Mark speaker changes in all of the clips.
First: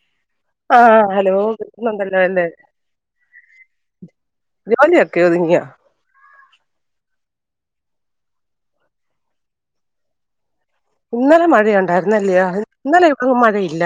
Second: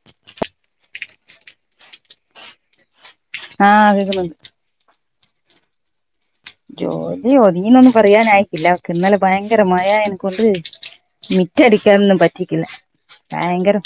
Speaker 1: [inaudible]
Speaker 2: ആഹ ഹലോന്നന്തല്ലോ അല്ലേ
Speaker 1: ആഹ അ വിസണ്ട്
Speaker 2: ജോലിയൊക്കെ ഒതുങ്ങിയോ
Speaker 1: ജോലിയോ നീന്നൊന്നും പറയാന ആായിക്കില്ലക്ക് ഇന്നലെ ഭയങ്കര മഴ എനിക്കൊണ്ട്
Speaker 2: ഇന്നലെ
Speaker 1: മിറ്റടിക്കാാനൊന്നും
Speaker 2: മഴയുണ്ടായിരുന്നല്ലയോ
Speaker 1: പറ്റിക്കില്ല
Speaker 2: ഇന്നലെ ഇവിടെ മഴയില്ല
Speaker 1: ഭയങ്കരം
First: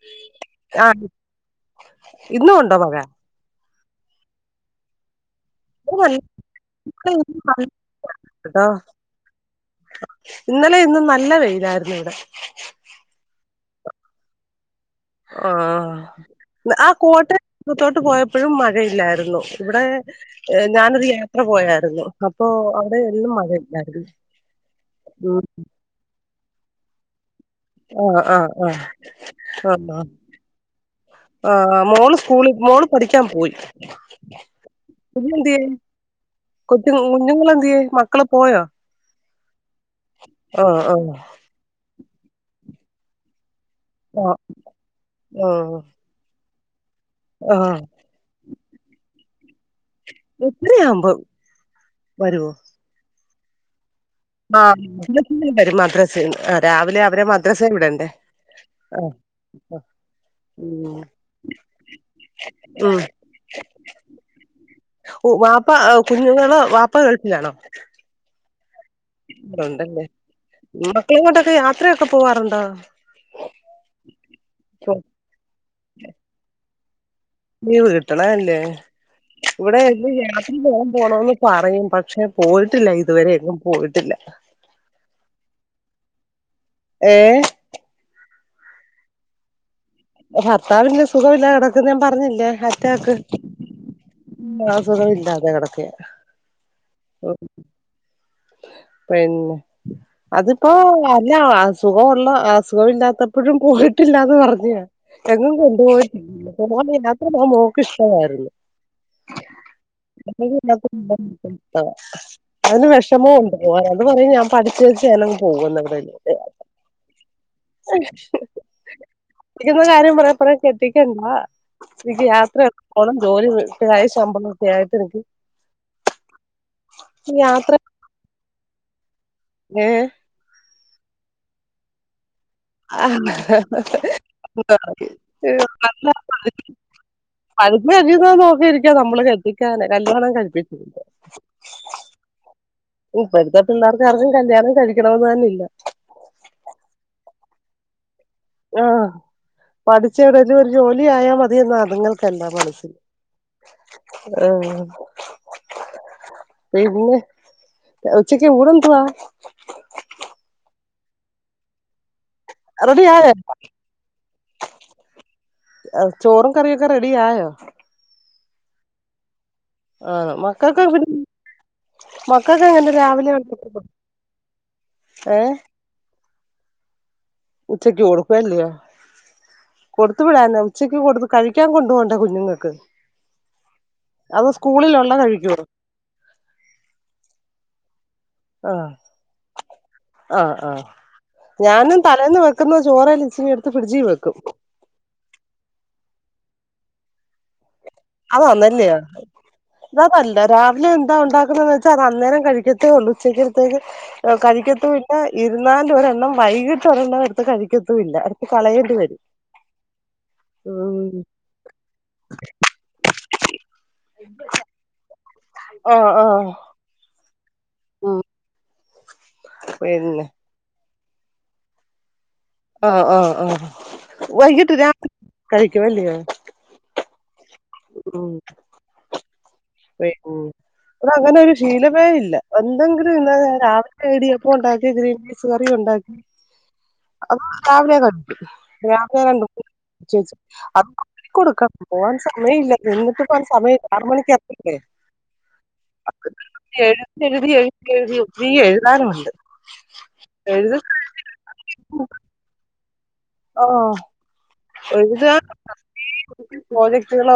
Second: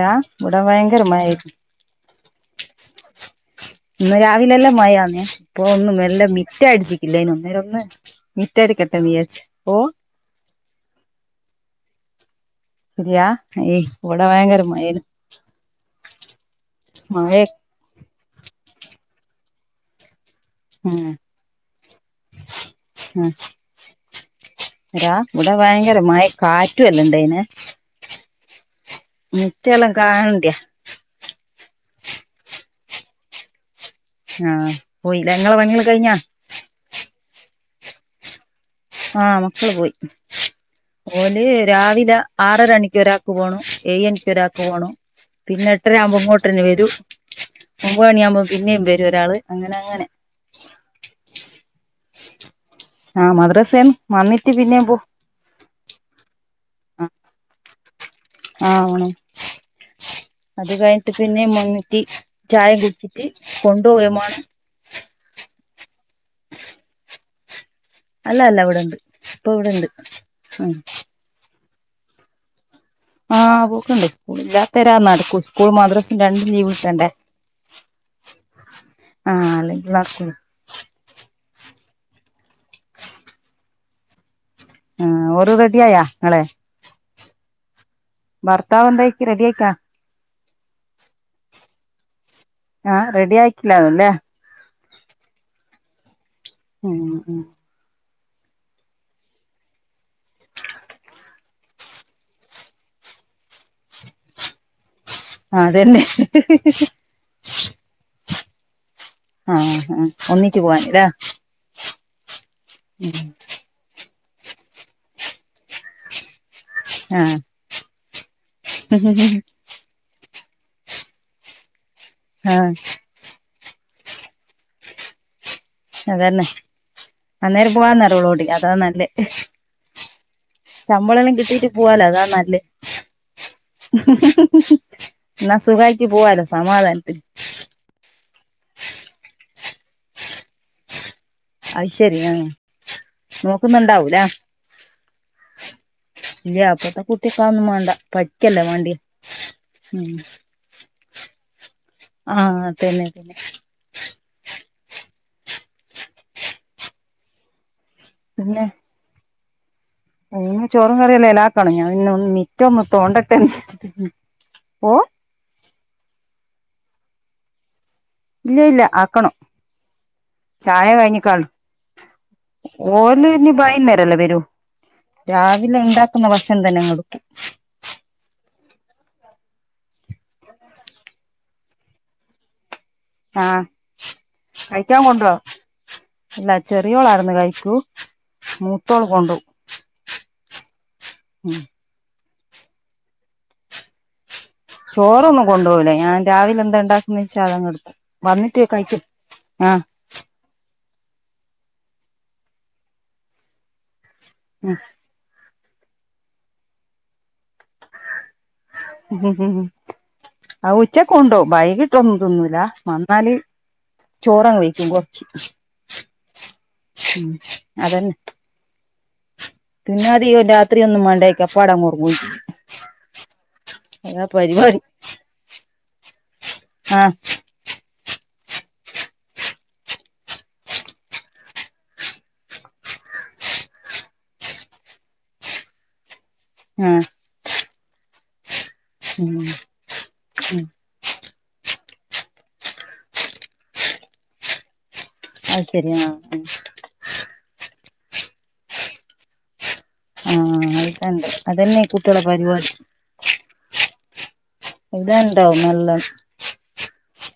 Speaker 1: രാ ഇൂടാ
Speaker 2: ആഹ്
Speaker 1: ഭയങ്കരമായിും
Speaker 2: ഇന്നും ഉണ്ടോ മഴ
Speaker 1: ഇന്ന് രാവിലെല്ലേ മഴന്നേ ഇപ്പൊ ഒന്നും
Speaker 2: ഇവിടെ
Speaker 1: വല്ല മിറ്റ അടിച്ചിിക്കില്ല അന് ഒന്നേര
Speaker 2: നല്ല
Speaker 1: ഒന്ന്
Speaker 2: ട്ടോ
Speaker 1: മിറ്റായിട്ട് കെട്ട നീച്ച ഓ
Speaker 2: ഇന്നലെ ഇന്നും നല്ല വെയിലായിരുന്നു ഇവിടെ
Speaker 1: ഇവിടെ ഭയങ്കര മഴ
Speaker 2: ആഹ ആ കോട്ട
Speaker 1: മഴ
Speaker 2: പുത്തോട്ട് പോയപ്പോഴും മഴയില്ലായിരുന്നു ഇവിടെ
Speaker 1: ഉം
Speaker 2: ഞാനൊരു യാത്ര പോയായിരുന്നു അപ്പൊ അവിടെ ഒന്നും മഴയില്ലായിരുന്നു
Speaker 1: രാ
Speaker 2: ഉം
Speaker 1: ഇവിടെ ഭയങ്കരമായി കാറ്റുവല്ലണ്ട് ഇനെ
Speaker 2: ആഹ ആഹ് ആഹ ആ
Speaker 1: കാണണ്ടിയാ
Speaker 2: ആ മോള് സ്കൂള മോള് പഠിക്കാൻ പോയി
Speaker 1: ആഹ പോയില്ല ങ്ങളെ പണികൾ കഴിഞ്ഞാ
Speaker 2: കുു കുഞ്ഞുങ്ങളെന്്യേ മക്കളെ പോയോ
Speaker 1: ആഹ മക്കള് പോയി
Speaker 2: ആഹ് ആഹ്
Speaker 1: ല് രാവിലെ ആറരണിക്ക് ഒരാ പോ എ എൻക്ക്
Speaker 2: ആഹ്
Speaker 1: ഒരാക്ക് പോണം പിന്നെ എട്ടര ആവുമ്പോ അങ്ങോട്ടന്നെ വരും
Speaker 2: ആഹ
Speaker 1: മുമ് പണിയാുമ്പോൾന്നും വരും ഒരാൾ അങ്ങനെനെ
Speaker 2: എത്രയാവുമ്പോ വരുവോ
Speaker 1: ആഹ് മദ്രസേൻ
Speaker 2: ആ വര മാത്രം ആ രാവിലെ അവരെ മദ്രസ ഇവിടണ്ടേ
Speaker 1: ആഹ്
Speaker 2: ആ
Speaker 1: പോണം അത് കഴിഞ്ഞിട്ട് പിന്നെ മങ്ങിട്ട് ചായ
Speaker 2: ഉം
Speaker 1: പിിച്ചിട്ട് കൊണ്ടുപോയമാണ്
Speaker 2: വാപ്പ കുഞ്ഞുങ്ങളണോ വാപ്പ കേൾപ്പിലാണോ
Speaker 1: അല്ലല്ല ഇവിടെണ്ട് ഇപ്പൊ ഇവിടെണ്ട്
Speaker 2: അണ്ടല്ലേ
Speaker 1: ഉം
Speaker 2: മക്കളെങ്ങോട്ടൊക്കെ യാത്രയൊക്കെ പോവാറുണ്ടോ
Speaker 1: ആഹ് പോക്കണ്ട് സ്കൂള ഇല്ലാത്തരാ നടക്കും സ്കൂൾ മദ്രാസും രണ്ടും ലീവ് കിട്ടണ്ടേ
Speaker 2: ലീവ് കിട്ടണല്ലേ
Speaker 1: ആഹ്
Speaker 2: ഇവിടെ
Speaker 1: അല്ലെങ്കിൽ നടക്കൂല
Speaker 2: ഇ പോൻ പോണന്ന് പറയും പക്ഷെ പോയിട്ടില്ല ഇതുവരെ എങ്ങും പോയിട്ടില്ല
Speaker 1: ആ ഒരു റെഡിയായാ നിങ്ങളെ
Speaker 2: ഏ
Speaker 1: ഭർത്താവ എന്തായിക്ക് റെഡി ആയിക്കാ
Speaker 2: ഭർത്താവില്ല സുഖമില്ല കിടക്ക് ഞാൻ പറഞ്ഞില്ലേ
Speaker 1: ആഹ റെഡി ആയിക്കില്ല തോന്ന്ല്ലേ
Speaker 2: ഇല്ല സുഖമില്ലാതെ കെടക്കുവ
Speaker 1: ഉം ഉം
Speaker 2: പിന്നെ അതിപ്പോ അല്ല അസുഖമുള്ള അസുഖമില്ലാത്തപ്പോഴും പോയിട്ടില്ലന്ന് പറഞ്ഞ എങ്ങും
Speaker 1: ആ അതന്നെ
Speaker 2: കൊണ്ടുപോയിട്ടില്ല ന യാത്ര പോകാൻ മോക്ക് ഇഷ്ടമായിരുന്നു
Speaker 1: ആഹ് ആ ഒന്നിച്ചു പോവാൻ ല്ലേ
Speaker 2: അതിന് വിഷമോ പറയും ഞാൻ പഠിച്ച വെച്ച പോകുന്നവിടെന്ന
Speaker 1: ആഹ്
Speaker 2: കെട്ടിക്കുന്ന കാര്യം പറെ കുറ കെട്ടിക്കണ്ട എനിക്ക് യാത്ര
Speaker 1: ആഹ്
Speaker 2: ഒക്കെ പോണന്ന് ജോലിക്കായി സംഭവം
Speaker 1: അതന്നെ
Speaker 2: യാത്ര
Speaker 1: അന്നേരം പോവാന്നറ ഓളോടി അതാ നല്ലേ
Speaker 2: ഏ
Speaker 1: ശമ്പളംല്ലാം കിട്ടിയിട്ട് പോവാലോ അതാ നല്ലെ
Speaker 2: ആ [unintelligible]
Speaker 1: എന്നാ സുഖായിട്ട് പോവാലോ സമാധാനത്തിന്
Speaker 2: അതിപ്പോ നോക്കിയിരിക്ക നമ്മള് കെട്ടിക്കാന് കല്ലയാണം കഴിപ്പിക്കണ്ട്
Speaker 1: അത് ശരി ആ
Speaker 2: ഇപ്പഴത്തെ പിള്ളേർക്ക്
Speaker 1: നോക്കുന്നുണ്ടാവൂല
Speaker 2: ആർക്കും കല്യാണം കഴിക്കണമെന്ന് തന്നെല്ല
Speaker 1: ഇല്ല അപ്പത്തെ കുട്ടെക്ക് അഹ് ഒന്നും വേണ്ട പഠിക്കല്ലേ മണ്ടിയെ
Speaker 2: ആ പഠിച്ചെവിടെലും ഒരു ജോലി ആയാൽ മതിയെന്ന അതുങ്ങൾക്കന്താ
Speaker 1: ആഹ്
Speaker 2: മനസ്സിൽ
Speaker 1: തന്നെ തന്നെ
Speaker 2: ആഹ പിന്നെ ഉച്ചക്ക്
Speaker 1: പിന്നെ
Speaker 2: ഊണെന്തുവാ
Speaker 1: ചോറും കറിയല്ലേ എല്ലാക്കണം ഞാൻ പിന്നെ മിറ്റേ ഒന്ന്
Speaker 2: റെഡി ആയോ
Speaker 1: തോണ്ടട്ടെ എന്ന്ച്ചിട്ട
Speaker 2: ചോറും കറിയൊക്കെ റെഡിയായോ
Speaker 1: ഇല്ല ഇല്ല ആക്കണം
Speaker 2: ആഹ മക്കൾക്കെ
Speaker 1: ചായ കഴിഞ്ഞിക്കാളു ഓല്. ഇനി ബയീന്നേരല്ലേ വരൂ
Speaker 2: ഏഹ്
Speaker 1: രാവിലെ ഉണ്ടാക്ക ന്ന ഭക്ഷണം തന്നെ അങ്ങ് എടക്കു
Speaker 2: ഉച്ചേക്ക് കൊടക്കും അല്ലെയേ കൊടുത്തു വിടന്നൊ ഉച്ചക്ക് കൊടുത്ത് കഴിക്കാൻ കൊണ്ട് പോകണ്ടേ കുഞ്ഞുങ്ങൾക്ക്
Speaker 1: ആഹ
Speaker 2: അത്
Speaker 1: കഴിക്കാൻ
Speaker 2: സ്കൂളിലുള്ള
Speaker 1: കൊണ്ടുവ
Speaker 2: കഴിക്കുവോ
Speaker 1: ഇല്ല ചെറിയോളാട്ന്ന് കഴിക്കൂ മൂത്തോൾ കൊണ്ടൊവു
Speaker 2: ആഹ ആഹ
Speaker 1: ഉം
Speaker 2: അന്നു തലേന്ന് വെക്കുന്ന ചോർ ഇച്ചിനെടു ഫ്രഡ്ജിൽ വെക്കും
Speaker 1: ചോറൊന്നും കൊണ്ടൊ പോകുല്ല ഞാൻ രാവിലെ എന്താണ്ടാക്കന്ന് വെച്ചാ അതങ്ങേടക്കു
Speaker 2: അതാന്നെയ അത നല്ലെ രാവിലെ എന്താ ഉണ്ടാക്കുന്നന്ന് വെച്ചാൽ അത് അന്നേരം കഴിക്കത്തേ ഉള്ളൂ ഉച്ചക്കെത്തേക്ക് കഴിക്കത്തുല്ല ഇരുന്നാൽ ഒരെണ്ണം വൈകിട്ട് ഒരെണ്ണം എടുത്ത് കഴിക്കത്തുല്ല അടുത്ത് കളയൽ
Speaker 1: ഉം ഉം ആ ഉച്ചക്ക്
Speaker 2: ഉം
Speaker 1: ഉണ്ടോ വൈകിട്ടൊന്നും തിന്നൂല വന്നാല് ചോറങ് വെഴിക്കും കൊറച്ച്
Speaker 2: ആഹ ആഹ
Speaker 1: ഉം അതന്നെ
Speaker 2: [inaudible]
Speaker 1: പിന്നെ അതികം രാത്രി ഒന്നും മേണ്ടക്ക അപ്പടെഅങ്ങ് ഒറങ്ങും ചെ
Speaker 2: ഒ ഒ ഒ വൈകിട്ട് രാത് കഴിക്കും അല്ലയോ
Speaker 1: ആഹ
Speaker 2: ഉം പ [unintelligible] അങ്ങനെ ഒരു ശീലമേ ഇല്ല എന്തെങ്കിലും ഇന്നാ രാവിലെ ഇടിയപ്പോ ഉണ്ടാക്കിയ ഗ്രി [unintelligible] കറി ഉണ്ടാക്കി
Speaker 1: ആഹ
Speaker 2: അപ്പൊ രാവിലെ കണ്ടു രാവിലെ
Speaker 1: ഉം
Speaker 2: കണ്ടു ചേച്ചി
Speaker 1: ഉം
Speaker 2: അത്ടുക്ക [unintelligible] പോവാൻ സമയമല്ല എന്നിട്ട് പോവാൻ സമയം ആറ് മണിക്ക് [unintelligible]
Speaker 1: അത് ശരി ആഹ്
Speaker 2: എഴുതി എഴുതി എഴുതി ഒത്തിരി എഴുതാനുണ്ട്
Speaker 1: ആഹ
Speaker 2: എഴുതി
Speaker 1: അതണ്ട് അതന്നെ കുട്ടികളെ പരിപാടി
Speaker 2: ഓ
Speaker 1: ഇതുണ്ടാവും നല്ല
Speaker 2: [inaudible] പ്രോജക്ടുകൾ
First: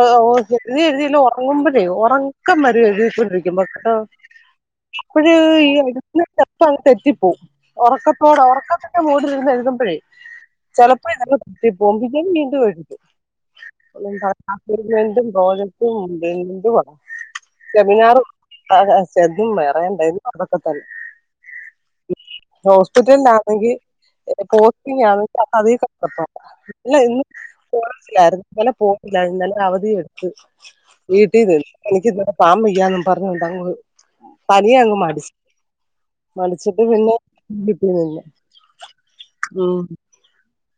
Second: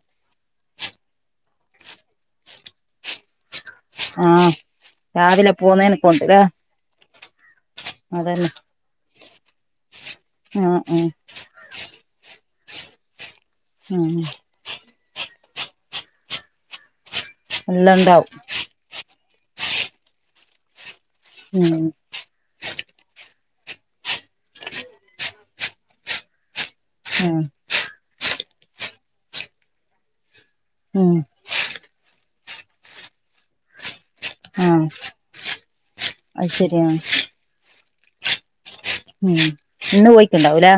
Speaker 2: എഴുതി എഴുതിയല്ലോ ഒറങ്ങുമ്പോഴേ ഉറക്കം വരും എഴുതിക്കൊണ്ടിരിക്കു എ്പക്കട്ടോ
Speaker 1: ആ
Speaker 2: [unintelligible] അപ്പോഴ്
Speaker 1: രാവിലെ
Speaker 2: ഈ
Speaker 1: പോന്നേനെ
Speaker 2: എഴുതുന്ന
Speaker 1: കൊണ്ടില്ലേ
Speaker 2: സെപ്പങ്ങ് തെറ്റിപ്പോവും ഉറക്കത്തോട്
Speaker 1: അതന്നെ
Speaker 2: ഉറക്ക ഉറക്ക മൂടിൽ ഇരുന്ന് എഴുതുമ്പഴേ
Speaker 1: ആ ആ
Speaker 2: ചിലപ്പോ അത് അങ്ങ് നിർത്തി പോകും പിന്നെ വീണ്ടും എഴുതു
Speaker 1: ആ
Speaker 2: അസ്സിഗ്ന്മെന്റും പ്രോജക്ടും എന്തുവാ
Speaker 1: എല്ലാം
Speaker 2: സെമിനാറും
Speaker 1: ഉണ്ടാവും
Speaker 2: ആഹ് ചെര്തും വേറേണ്ടായ്ര്ന്ന് അതൊക്കെ തൽ
Speaker 1: ഉം
Speaker 2: ഹോസ്പിറ്റൽലാണെങ്കി പോസ്റ്റിങ്കാണെങ്കി അത് അതി കടപ്പം ഇല്ല ഇന്ന്
Speaker 1: ആ
Speaker 2: പോയ്ട്ട്ല്ലായിര് ഇന്നലെ പോയിട്ടല്ലായ്ര്ന്ന് ഇന്നലെ അവധിയു
Speaker 1: ഉം
Speaker 2: വീട്ടീന്ന് എനിക്ക് ത്താം വെയ്യാന്നും പർഞ്ഞോണ്ടങ്ങ്
Speaker 1: ആ
Speaker 2: പനിയങ്ങ് മാടിച്ച്
Speaker 1: അത്
Speaker 2: പനിച്ചിട്ട്
Speaker 1: ശരിയാ
Speaker 2: പിന്നെ വിട്ടീ നിന്ന്
Speaker 1: ഉം ഇന്ന് പോയിക്ക്ണ്ടാവുലേ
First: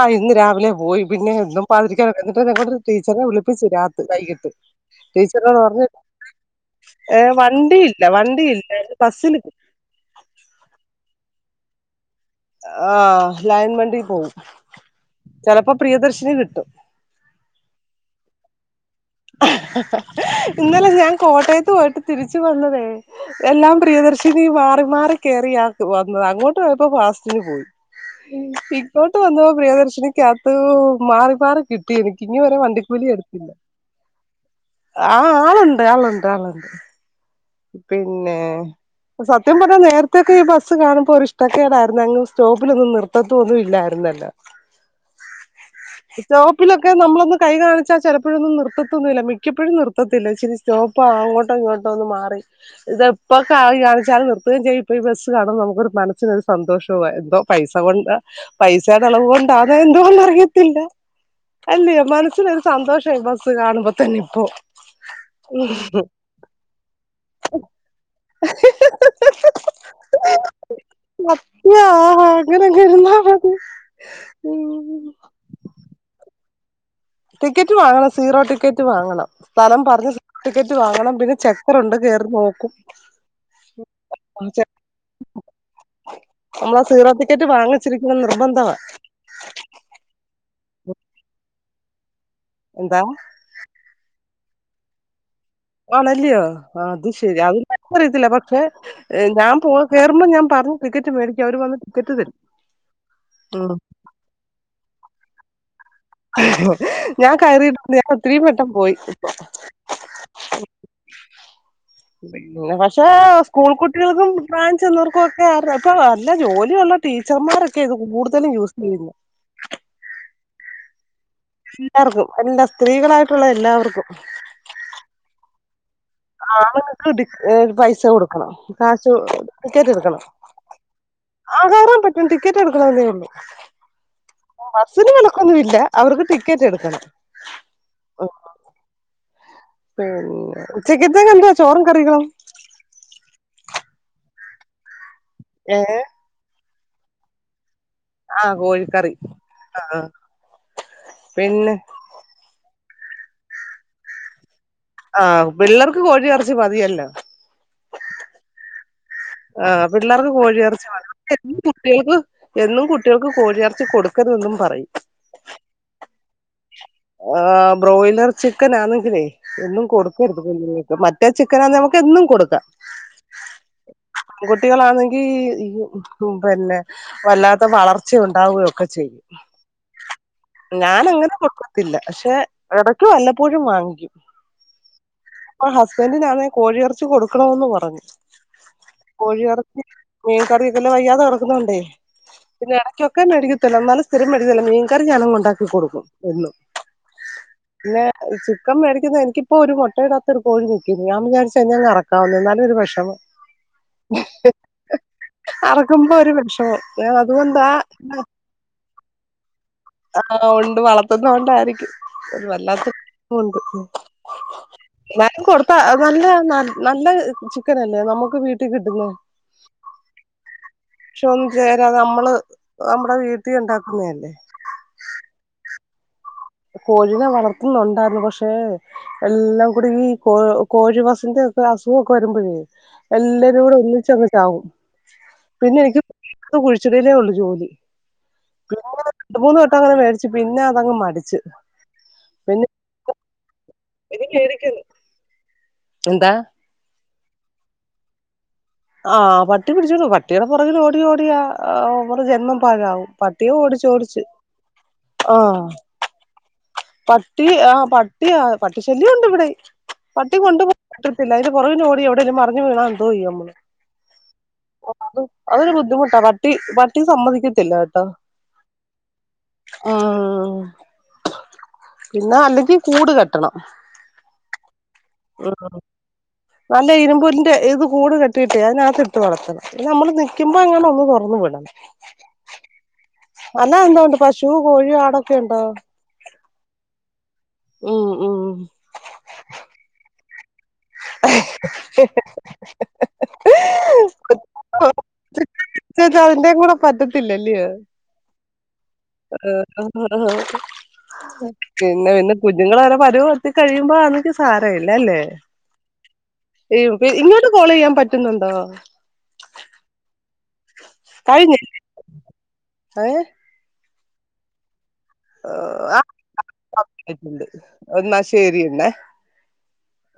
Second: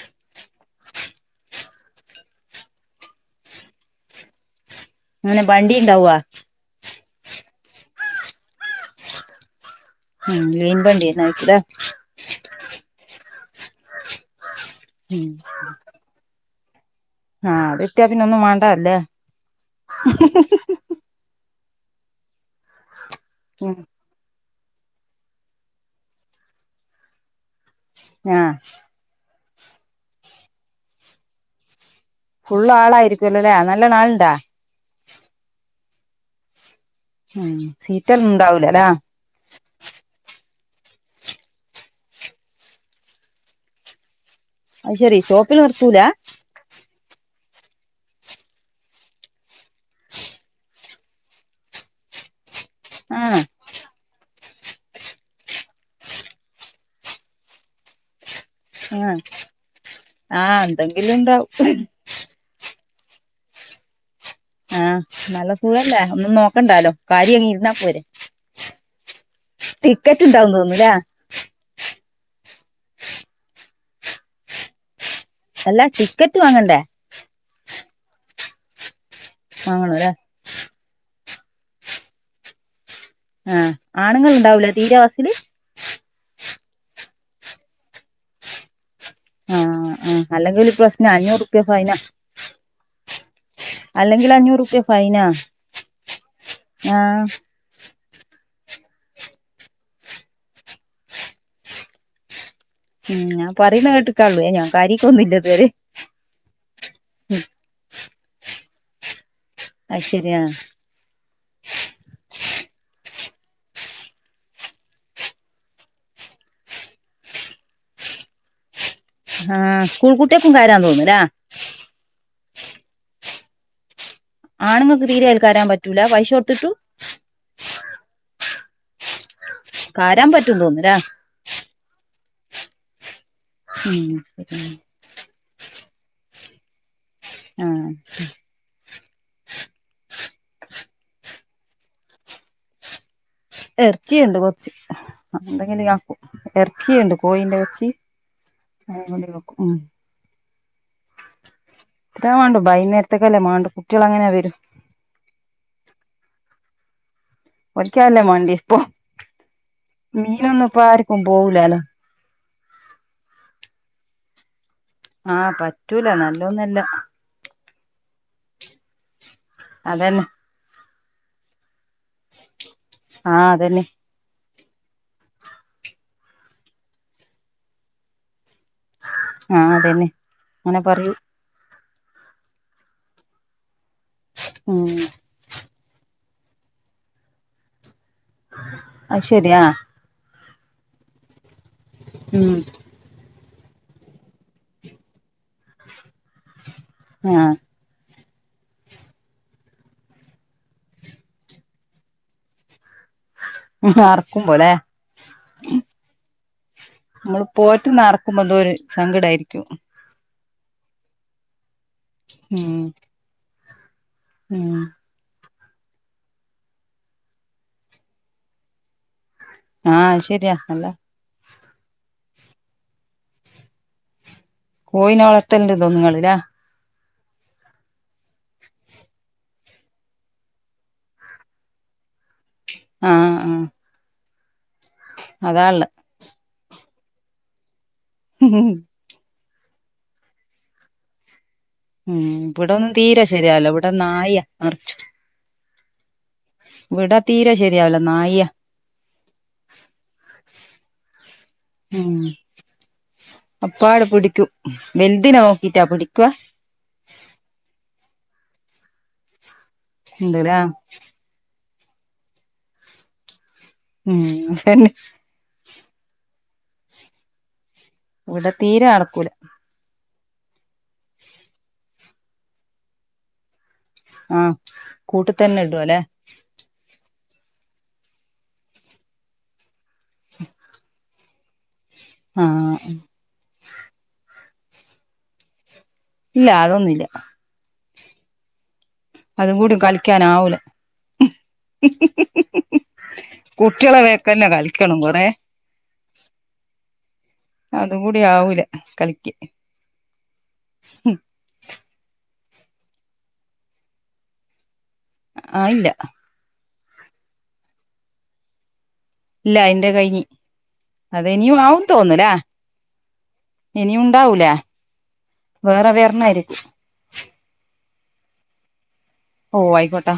Speaker 2: ആഹ് ഇന്ന് രാവിലെ പോയി പിന്നെ ഇന്നും പാതിരിക്കാനൊക്ക എന്നിട്ടെന്നെ കൊണ്ട് ടീച്ചറിനെ വിളിപ്പിച്ച് രാത് വൈകിട്ട്
Speaker 1: അങ്ങനെ
Speaker 2: ടീച്ചരനോട്
Speaker 1: വണ്ടി
Speaker 2: പർഞ്ഞ്
Speaker 1: ഉണ്ടാവുവാ
Speaker 2: ഏഹ് വണ്ടിയില്ല വണ്ടിയില്ല ബസ്സില്
Speaker 1: ഉം ലെയ്ൻ ബണ്ട്യെന്നയ്ക്കുലേ
Speaker 2: ആഹ് ലയിൻ വണ്ടീ പോവും
Speaker 1: ഉം
Speaker 2: ചെലപ്പോ പ്രിയദർശിനി കിട്ടും
Speaker 1: ആഹ് അത് കിട്ട്യാ പിന്നെ ഒന്നും മാണ്ടാ അല്ലേ
Speaker 2: ഇന്നലെ ഞാൻ കോട്ടെയെത്ത് പോയിട്ട് തിരിച്ച് വന്നതേ എല്ലാം
Speaker 1: ഉം
Speaker 2: പ്രിയദർശിനി മാറി മാറി കേറിയാ വന്നത് അങ്ങോട്ട് പോയപ്പോ ഫാസ്റ്റിന് പോയി
Speaker 1: ആ
Speaker 2: ഇങ്ങോട്ട് വന്നപ്പം പ്രിയദർശിനിക്കാത്ത് മാറി മാറി കി ട്ടി എനിക്ക് ഇനി മുതല് വണ്ടിക്കൂലി എട്ക്കില്ല
Speaker 1: ന്ന ന്നാൾണ്ടാ
Speaker 2: ആഹ് ആളുണ്ട് ആളുണ്ട് ആളുണ്ട്
Speaker 1: ഉം സീറ്റൊന്നും
Speaker 2: പിന്നെ
Speaker 1: ണ്ടാവൂല ലാ
Speaker 2: സത്യം പറഞ്ഞ നേരെത്തെയൊക്കെ ഈ ബസ് കാണ്‌മ്പോ ഒരിഷ്ടക്കേടായ്ര്ന്ന് അങ്ങ് സ്റ്റോപ്പിലൊന്നും നിർത്തത്തോന്നും ഇല്ലായ്ര്ന്നല്ലോ
Speaker 1: അത്‌ ശെരി സ്റ്റോപ്പില് നിർത്തൂല
Speaker 2: പ്പിലൊക്കെ നമ്മളൊന്ന് കൈ കാണിച്ചാ ചെലപ്പോഴൊന്നും നിർത്തത്തൊന്നുല്ല മിക്കപ്പോഴും നിർത്തത്തില്ല ചി സ്റ്റോപ്പ്‌ അങ്ങോട്ടാേ ഇങ്ങോട്ടോ ഒന്ന് മാറി
Speaker 1: ആ
Speaker 2: ഇതെപ്പോ കായ് കാണിച്ചാല് നിർത്ത്കെയും ചെയ്യും ഇപ്പോ ഈ ബെസ്സ് കാണുമ്പോ നമുക്കൊരു മനസ്സിനൊരു സന്തോഷവാ എന്തോ പൈസ കൊണ്ടാ പൈസേടെ
Speaker 1: ആ
Speaker 2: അളവുകൊൺ സാധാ
Speaker 1: ആഹ്
Speaker 2: എന്തുവാന്നറിയത്തില്ല
Speaker 1: എന്തെങ്കിലും ഉണ്ടാവും
Speaker 2: അല്ല്യോ മനസ്സിനൊര് സന്തോഷ ഈ ബസ്സ് കാണ്‌മ്പ തന്നെ ഇപ്പോ
Speaker 1: ആഹ് നല്ല സുഖെല്ലേ ഒന്നും നോക്കണ്ടാലോ കയറി അങ്ങ് ഇരുന്നാ പോരെ ടിക്കെറ്റ് ഇണ്ടാവുന്ന് തോന്ന്ന്ന്ല്ലേ
Speaker 2: യാ അങ്ങെനെയങ്ങ് ഇര്ന്നാ മതി
Speaker 1: അല്ലാ ടിക്കെറ്റ് വാങ്ങെണ്ടേ
Speaker 2: ടിക്കെറ്റ് വാങ്ങണം സീറോ ടിക്കെറ്റ് വാങ്ങണം സ്ഥലം
Speaker 1: വാങ്ങണല്ലേ
Speaker 2: പർഞ്ഞ് ടിക്കെറ്റ് വാങ്ങണം പിന്നെ ചെക്കറുണ്ട് കേറി നോക്കും
Speaker 1: ആഹ് ആണ്ങ്ങള്ണ്ടാവൂലെ തീരെ ആ ബസ്സില്
Speaker 2: നമ്മളാ സീറോ ടിക്കെറ്റ് വാങ്ങിച്ചിരിക്കണംന്ന് നിർബന്ധവാ
Speaker 1: ആഹ് ആഹ് അല്ലെങ്കില് പ്രശ്നാ അഞ്ഞൂറുപ്യ ഫൈനാ
Speaker 2: എന്താ
Speaker 1: അല്ലെങ്കിലഞ്ഞൂറുപ്യ ഫൈനാ
Speaker 2: ആണല്ലിയോ ആത്
Speaker 1: ആഹ്
Speaker 2: ശെരി അതൊന്നെനിക്കറിയത്തില്ല പക്ഷേ ഞാൻ പോ കേറുമ്പം ഞാൻ പർഞ്ഞു ടിക്കെറ്റ് മേടിക്കും അവര് വന്ന് ടിക്കെറ്റ് തെരും
Speaker 1: ഉം ഞാൻ പറ്യ്ന്നെ കേട്ട്ക്കാള്ളെ ഞാൻ കയ്രീക്കൊന്നുംല്ല ഇത് വെരെ
Speaker 2: ഞാൻ കയറിയിട്ട്ണ്ട് ഞാൻ ഒത്തിരീ വെട്ടം പോയി
Speaker 1: അയ്ശെര്യാ
Speaker 2: പക്ഷെ സ്കൂൾ കുട്ടികൾക്കും പ്രായം ചെന്നവർക്കും ഒക്കെ ആ രസവാ അല്ല ജോലി ഒള്ള ടീച്ചർമാരൊക്കെ ഇത് കൂട്തലും യൂസെയ്യ്ന്നെ
Speaker 1: ആഹ് സ്കൂൾ കുട്ട്യേക്കും കയരാന്ന് തോന്ന്ലാ
Speaker 2: എല്ലാർക്കും എല്ലാ സ്ത്രീകളായിട്ടുള്ള എല്ലാവർക്കും
Speaker 1: ആണ്ങ്ങക്ക് തീരെ അയ്ല് കയരാൻ പറ്റൂലാ പൈഷ്
Speaker 2: ആണ്ങ്ങക്ക് ടി ഏഹ് പൈസ കൊട്ക്കണം കാശ് ടിക്കെറ്റ്ട്ക്കണം
Speaker 1: കാരാൻ പറ്റും തോന്നുല്ലേ
Speaker 2: ആഹ് കയറാൻ പറ്റും ടിക്കറ്റ് എടുക്കണംന്നേ ഒള്ളു
Speaker 1: ഉം
Speaker 2: ബസ്സിന് കണക്കൊന്നും ഇല്ല അവർക്ക് ടിക്കറ്റ് എടുക്കണം
Speaker 1: ആഹ
Speaker 2: പിന്നെ ഉച്ചകത്തേക്ക് എന്താ ചോറും കറികളും
Speaker 1: ഇറച്ചിയുണ്ട് കൊറച്ച്
Speaker 2: ഏ
Speaker 1: എന്തെങ്കിലും ആക്കും ഇറച്ചിയുണ്ട് കോഴിന്റെ ഇറച്ചി
Speaker 2: ആഹ കോഴിക്കറി ആ പിന്നെ
Speaker 1: ഇപ്പെ വേണ്ടു വൈകുന്നേരത്തക്കല്ലേമാണ്ടു കുട്ടികൾ അങ്ങനെയെ വരു
Speaker 2: ആഹ പിള്ളേർക്ക് കോഴി ഇറച്ചി മതിയല്ലോ
Speaker 1: ഓൽക്കല്ലേ വേണ്ടി ഇപ്പൊ
Speaker 2: ആ പിള്ളേർക്ക്
Speaker 1: മീനൊന്നും ഇപ്പ
Speaker 2: കോഴിയിറച്ചി
Speaker 1: ആർക്കും
Speaker 2: മതി
Speaker 1: പോവൂലാലോ
Speaker 2: കുട്ടികൾക്ക് എന്നും കുട്ടികൾക്ക് കോഴിറച്ചി കൊടുക്കരുതെന്നും പറയും
Speaker 1: ആഹ് പറ്റൂല നല്ലൊന്നല്ല
Speaker 2: ആ ബ്രോയിലർ ചിക്കൻ ആണെങ്കിലേ എന്നും
Speaker 1: അതന്നെ
Speaker 2: കൊടുക്കരുത് മറ്റേ ചിക്കനാന്നെ നമുക്ക് എന്നും കൊടുക്കാം
Speaker 1: ആഹ അതെന്നെ
Speaker 2: പെൺകുട്ടികളാണെങ്കി ഈ പിന്നെ വല്ലാത്ത വളർച്ച ഉണ്ടാവുകയൊക്കെ ചെയ്യും
Speaker 1: ആഹ് അതന്നെ അങ്ങനെ
Speaker 2: ഞാൻ
Speaker 1: പറയൂ
Speaker 2: അങ്ങനെ കൊടുക്കാ ത്തില്ല പക്ഷെ ഇടക്ക്‌ വല്ലപ്പോഴും വാങ്ങിക്കും
Speaker 1: ഉം
Speaker 2: ഇപ്പൊ ഹസ്ബൻഡിനാന്നെ കോഴിയിറച്ചി കൊടുക്കണന്ന് പറഞ്ഞു
Speaker 1: അത് ശരിയാ
Speaker 2: കോഴിയിറച്ചി മീൻ കറിയൊക്കെ ല്ല വയ്യാതെ കെടക്കുന്നോണ്ടേ
Speaker 1: ഉം
Speaker 2: പിന്നെ ഇടയ്ക്കൊക്കെ ചിക്കൻ മേടിക്കത്തില്ല എന്നാലും സ്ഥിരം മേടിക്കില്ല മീൻകറി ഞാനങ്ങ് ഉണ്ടാക്കി കൊടുക്കും എന്നും
Speaker 1: ആഹ
Speaker 2: പിന്നെ ചിക്കെൻ മേടിക്കുന്ന എനിക്കിപ്പോ ഒരു മുട്ടയിടത്ത ഒരു കോഴിണ്ട് ഇൻക്ക് ഞാൻ വിചാരിച്ച് അയിനെ അറ ക്കാമെന്ന് എന്നാലും ഒരു വെഷമം
Speaker 1: അറക്കുമ്പോ ലെ
Speaker 2: അറക്കുമ്പോ ഒരു വിഷമം ഞാൻ അതുകൊണ്ടാ
Speaker 1: അറക്കുമ്പോ എന്തോ ഒരു സങ്കടായിരിക്കും
Speaker 2: ആഹ ഉണ്ട് വളർത്തുന്ന കൊണ്ടായിരിക്കും അ
Speaker 1: ഉം
Speaker 2: വല്ലാത്ത ഉണ്ട്
Speaker 1: ഉം
Speaker 2: ഞാൻ കൊടുത്താ നല്ല നല്ല ചിക്കനല്ലേ നമ്മുക്ക് വീട്ടിൽ കിട്ടുന്ന
Speaker 1: ആഹ ശരിയാ അല്ല
Speaker 2: വേഷം ഒന്നും ചേരാ നമ്മള് നമ്മുടെ വീട്ടിൽ ഉണ്ടാക്കുന്നല്ലേ
Speaker 1: കോയിന് വളത്തല്ല തോന്നങ്ങളില്ലാ
Speaker 2: കോഴിനെ വളർത്തുന്നുണ്ടായിരുന്നു പക്ഷേ എല്ലാം കൂടി ഈ കോ കോഴിവസുന്റെക്കെ അസുഖംക്കെ വരുമ്പോഴേ
Speaker 1: ആഹ് ആഹ്
Speaker 2: എല്ലരും കൂടെ ഒന്നിച്ച അങ്ങ്ചാവും പിന്നെ
Speaker 1: അതാള്ളെ
Speaker 2: എനിക്ക് ഇത് കുഴിച്ചടലെ ഉള്ളു ജോലി രണ്ട മൂന്ന് വട്ടം അങ്ങനെ മേടിച്ച് പിന്നെ അങ് മടിച്ച്
Speaker 1: ഉം
Speaker 2: പിന്നെ
Speaker 1: ഇവിടെ ഒന്നും തീരെ ശരിയാവില്ല ഇവിടെ
Speaker 2: ഇനി
Speaker 1: നായ
Speaker 2: മേടിക്കുന്നു
Speaker 1: നിറച്ചു
Speaker 2: എന്താ
Speaker 1: ഇവിടെ തീരെ ശരിയാവല നായി യാ
Speaker 2: ആഹ് പട്ടി പിടിച്ചോട്ടു പട്ടിയുടെ പുറകിൽ ഓടി ഓടിയ അവടെ ജന്മം പാഴാവും പട്ടിയെ
Speaker 1: അപ്പാടെ
Speaker 2: ഓടിച്ചോടിച്ച്
Speaker 1: പിടിക്കും
Speaker 2: ആ
Speaker 1: വെല്ന്തിനിനെ നോക്കീട്ടാ പിടിക്കവാ
Speaker 2: പട്ടി ആ പട്ടി പട്ടി ശല്യംണ്ട് ഇവിടെ പട്ടി
Speaker 1: ഉണ്ട്ല്ലേ
Speaker 2: കൊണ്ട്പ ഇല്ല അതിന്റെപുറക്കിൽ ലോടിവിടെേലും മറിഞ്ഞവീണ എന്തോ ചെയ്യ നമ്മള്
Speaker 1: ഉം തന്നെ
Speaker 2: അതൊരു ബുദ്ധിമുട്ടാ പട്ടി പട്ടി സമ്മതിക്കത്തില്ല കേട്ടോ
Speaker 1: ഇവിടെ തീരെ നടക്കൂല
Speaker 2: ആഹ് ആഹ് ആഹ് പിന്നെ അല്ലെങ്കിൽ കൂട് കെട്ടണം
Speaker 1: ആഹ് കൂട്ടി
Speaker 2: ഉ
Speaker 1: തന്നെ ഇടുവല്ലേ
Speaker 2: നല്ല ഇരുമ്പലന്റെ ഇത് കൂടെ കെട്ടിയിട്ടേ അതിനകത്ത് ഇട്ട് വളർത്തണം പിന്നെ നമ്മള് നിക്കുമ്പോ അങ്ങനെ ഒന്ന് തുറന്നു വിടാം
Speaker 1: ആഹ്
Speaker 2: അല്ല എന്തോ ഉണ്ട് പശുവോ കോഴിയോ ആടൊക്കെയുണ്ടോ?
Speaker 1: ഇല്ല അതൊന്നുല്ല
Speaker 2: ഉം ഉം
Speaker 1: അതും കൂടെ കളിക്കാനാവൂല
Speaker 2: ഏഹ് ഹാ
Speaker 1: കുട്ടികളെ വെക്കന്നെ കളിക്കണം കൊറെേ
Speaker 2: ഇതിതതിന്റെയും കൂടെ പറ്റത്തില്ലല്ലേ
Speaker 1: അതും കൂടി ആവൂല കളിക്ക്
Speaker 2: [unintelligible] ഉം [inaudible] പിന്നെ പിന്നെ കുഞ്ഞുങ്ങൾ വരെ പരുവ്ത്തി കഴിയുമ്പോ അനിക്ക് സാരല്ല അല്ലേ
Speaker 1: ആഹ് ഇല്ല
Speaker 2: ഇവ് ഇങ്ങോട്ട് കോൾ ചെയ്യാൻ പറ്റുന്നുണ്ടോ?
Speaker 1: ഇല്ല അതിന്റെ കഴിഞ് അത്
Speaker 2: കഴിഞ്ഞ
Speaker 1: ഇനിയും ആവുട്ടോ ന്നലാ
Speaker 2: ഏ
Speaker 1: ഇനിയും ഉണ്ടാവൂലേ? വേറെ വരണായിരി
Speaker 2: ഊ ന്നാ ശെരിനന്നാ
Speaker 1: ഓ ആയിക്കോട്ടെ